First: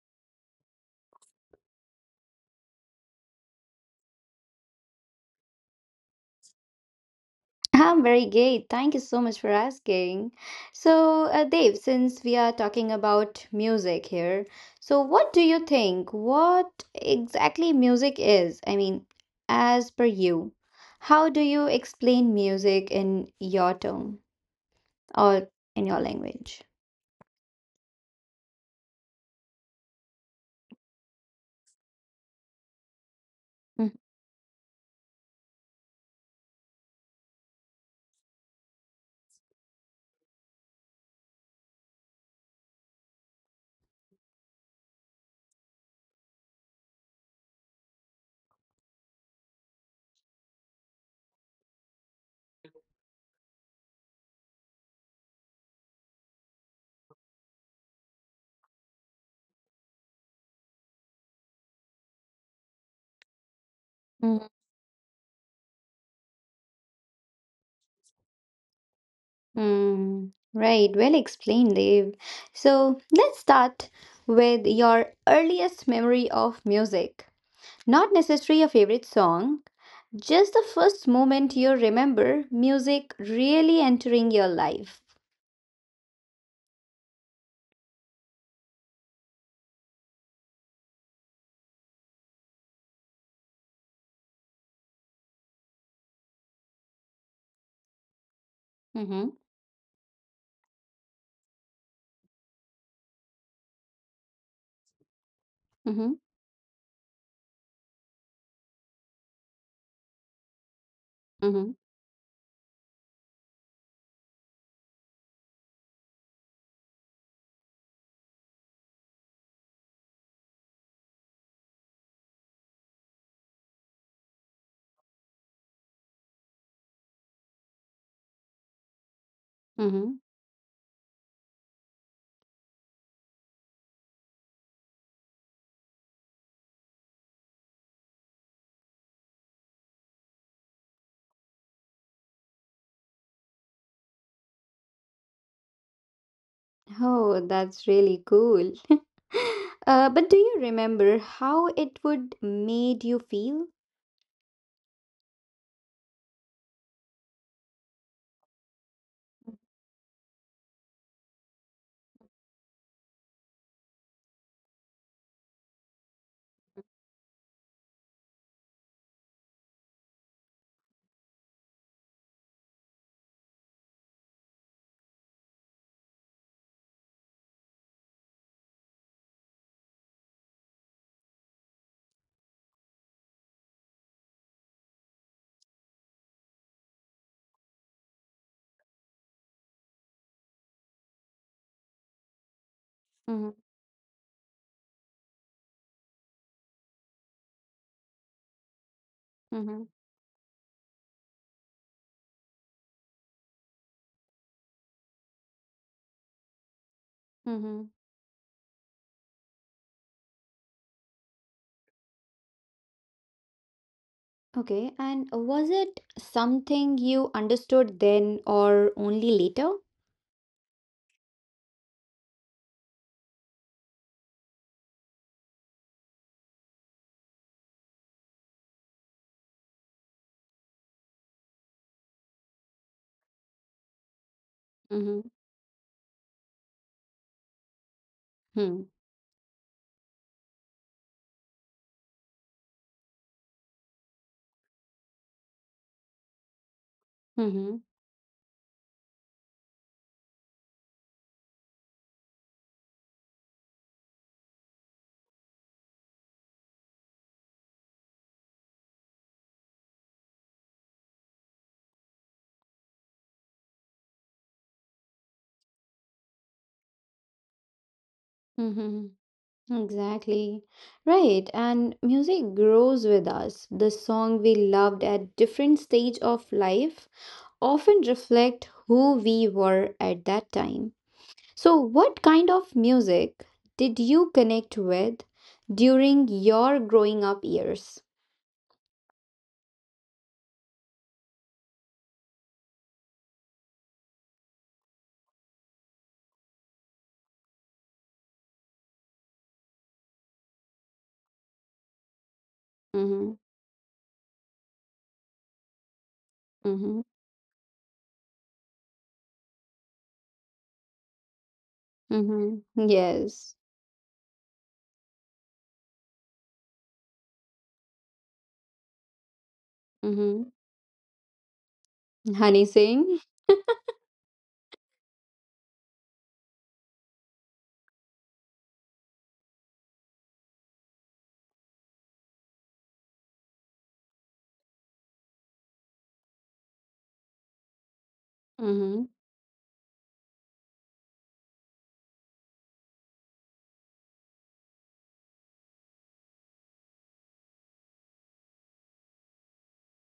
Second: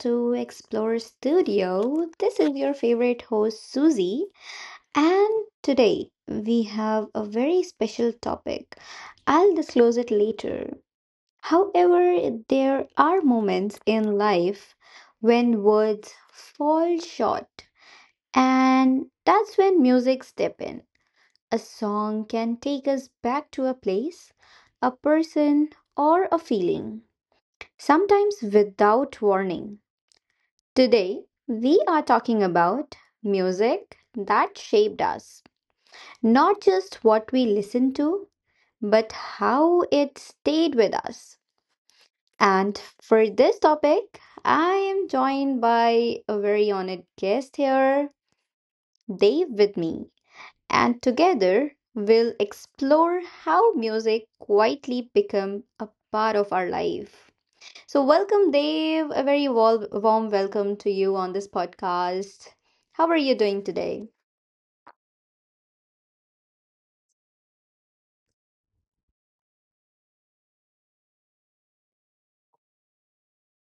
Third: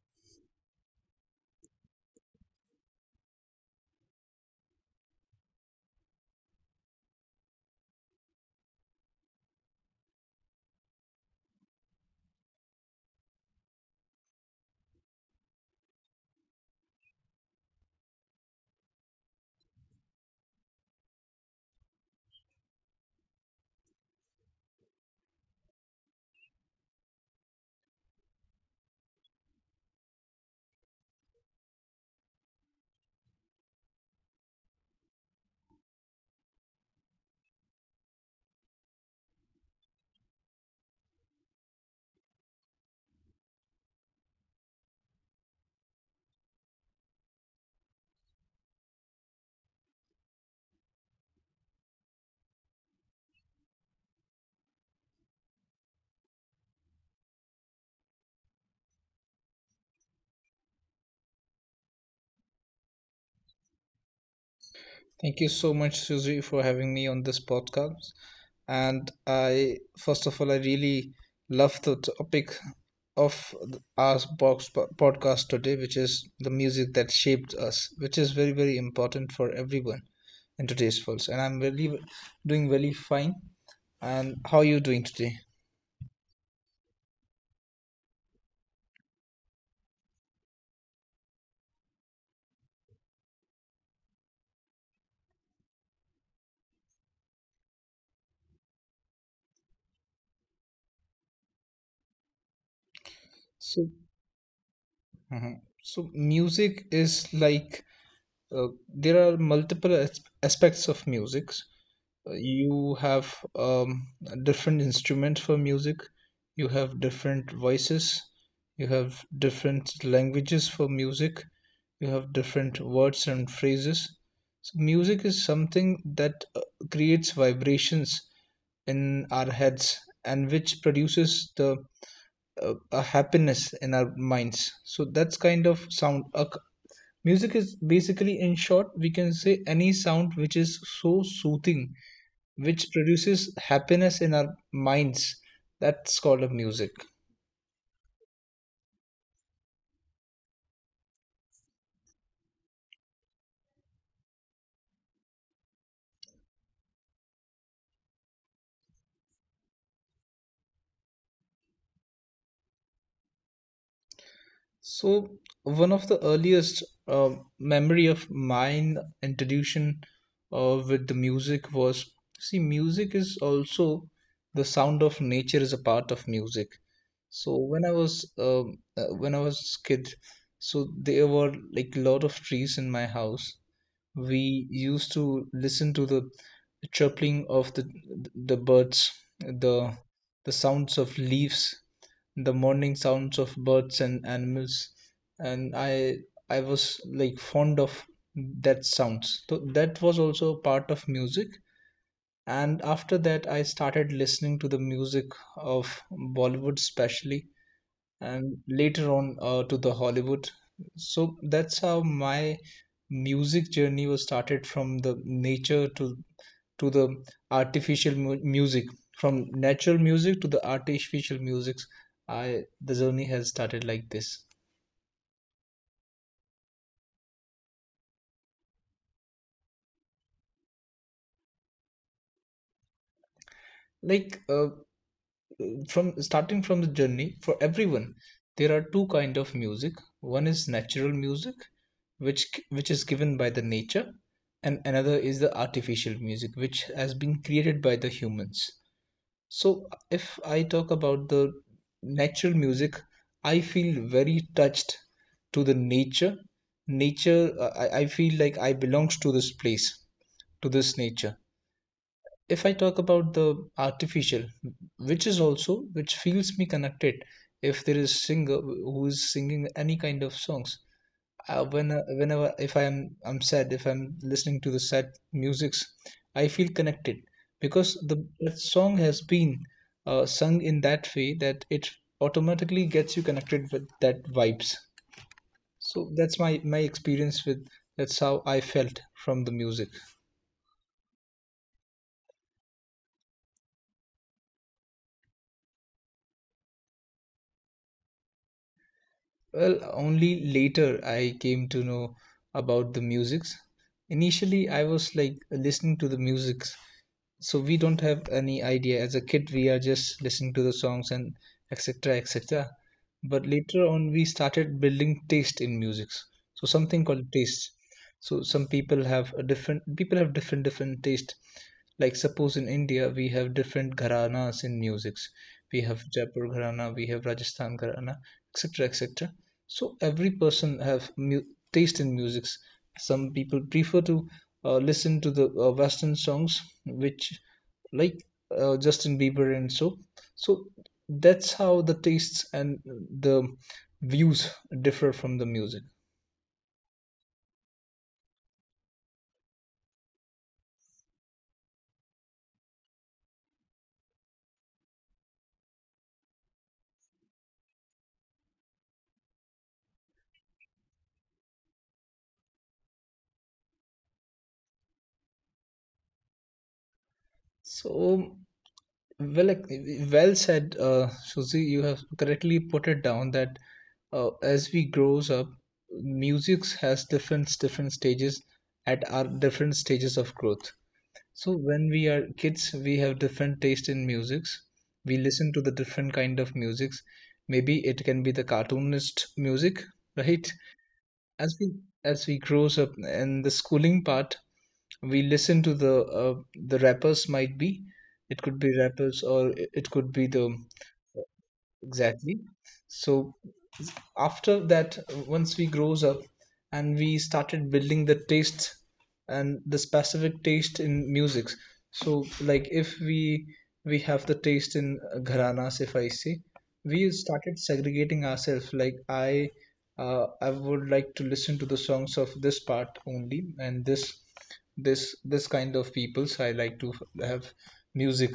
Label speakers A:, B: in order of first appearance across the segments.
A: to Explore Studio. This is your favorite host Susie, and today we have a very special topic. I'll disclose it later. However, there are moments in life when words fall short, and that's when music step in. A song can take us back to a place, a person, or a feeling sometimes without warning. Today, we are talking about music that shaped us, not just what we listened to, but how it stayed with us. And for this topic, I am joined by a very honored guest here, Dave, with me. And together, we'll explore how music quietly become a part of our life. So, welcome, Dave. A very warm welcome to you on this podcast. How are you doing today?
B: Thank you so much, Suzy, for having me on this podcast. And first of all, I really love the topic of our box podcast today, which is the music that shaped us, which is very, very important for everyone in today's world. And I'm really doing really fine. And how are you doing today?
C: I'm very great. Thank you so much for asking. So, Dave, since we are talking about music here, so what do you think? What exactly music is? I mean, as per you, how do you explain music in your term or
B: So,
C: in your language?
B: Mhm. So music is like uh, there are multiple aspects of music. You have different instruments for music, you have different voices, you have different languages for music, you have different words and phrases. So music is something that creates vibrations in our heads and which produces the a happiness in our minds. So that's kind of sound. Music is basically, in short, we can say any sound which is so soothing, which produces happiness in our minds. That's called a music.
C: Mm-hmm. Right, well explained, Dave. So, let's start with your earliest memory of music. Not necessarily a favorite song, just the first moment you remember music really entering your life.
B: So one of the earliest memory of mine, introduction with the music, was, see, music is also, the sound of nature is a part of music. So
C: Mm-hmm.
B: when I was when I was kid, so there were like a lot of trees in my house.
C: Mm-hmm.
B: We used to listen to the chirping of the birds, the
C: Mm-hmm.
B: the sounds of leaves, the morning sounds of birds and animals, and I was like fond of that sounds. So that was also a part of music. And after that, I started listening to the music of Bollywood, especially,
C: Mm-hmm.
B: and later on to the Hollywood. So that's how my music journey was started, from the nature to the artificial music, from natural music to the artificial musics. I the journey has started like this.
C: Oh, that's really cool. But do you remember how it would made you feel?
B: Like uh, from starting from the journey, for everyone there are two kind of music. One is natural music, which which is given by the nature, and another is the artificial music which has been created by the humans. So, if I talk about the natural music, I feel very touched to the nature. Nature, I feel like I belongs to this place, to this nature. If I talk about the artificial, which is also which feels me connected, if there is singer who is singing any kind of songs,
C: Mm-hmm.
B: when whenever if I am I'm sad, if I'm listening to the sad musics, I feel connected because
C: Mm-hmm.
B: the that song has been sung in that way that it automatically gets you connected with that vibes. So
C: Mm-hmm.
B: that's my experience with, that's how I felt from the music.
C: Okay. And was it something you understood then or only later?
B: Well, only later I came to know about the musics. Initially I was like listening to the music, so we don't have any idea. As a kid we are just listening to the songs and etc etc. But
C: Mm-hmm.
B: later on we started building taste in music. So something called taste. So some people have a different, people have different different taste. Like suppose in India we have different gharanas in musics. We have
C: Mm-hmm.
B: Jaipur gharana, we have Rajasthan gharana, etc etc. So every person have taste in musics. Some people prefer to listen to the western songs, which like Justin Bieber and so. So that's how the tastes and the views differ from the music.
C: Mm-hmm. Exactly. Right. And music grows with us. The song we loved at different stage of life often reflect who we were at that time. So what kind of music did you connect with during your growing up years?
B: So, well, like, well said, Susie. You have correctly put it down that as we grows up, music has different different stages at our different stages of growth. So
C: Mm-hmm.
B: when we are kids, we have different taste in musics. We
C: Mm-hmm.
B: listen to the different kind of musics. Maybe it can be the cartoonist music, right?
C: Mm-hmm.
B: As we
C: Yes.
B: as we grows up in the schooling part, we listen to the rappers, might be. It could
C: Mm-hmm.
B: be rappers or it could be the,
C: Honey Singh.
B: exactly. So after that, once we grows up and we started building the taste, and the specific taste in music, so like if we we have the taste in gharanas, if I say, we
C: Mm-hmm.
B: started segregating ourselves like I, I would like to listen to the songs of this part only, and this kind of peoples I like to have music.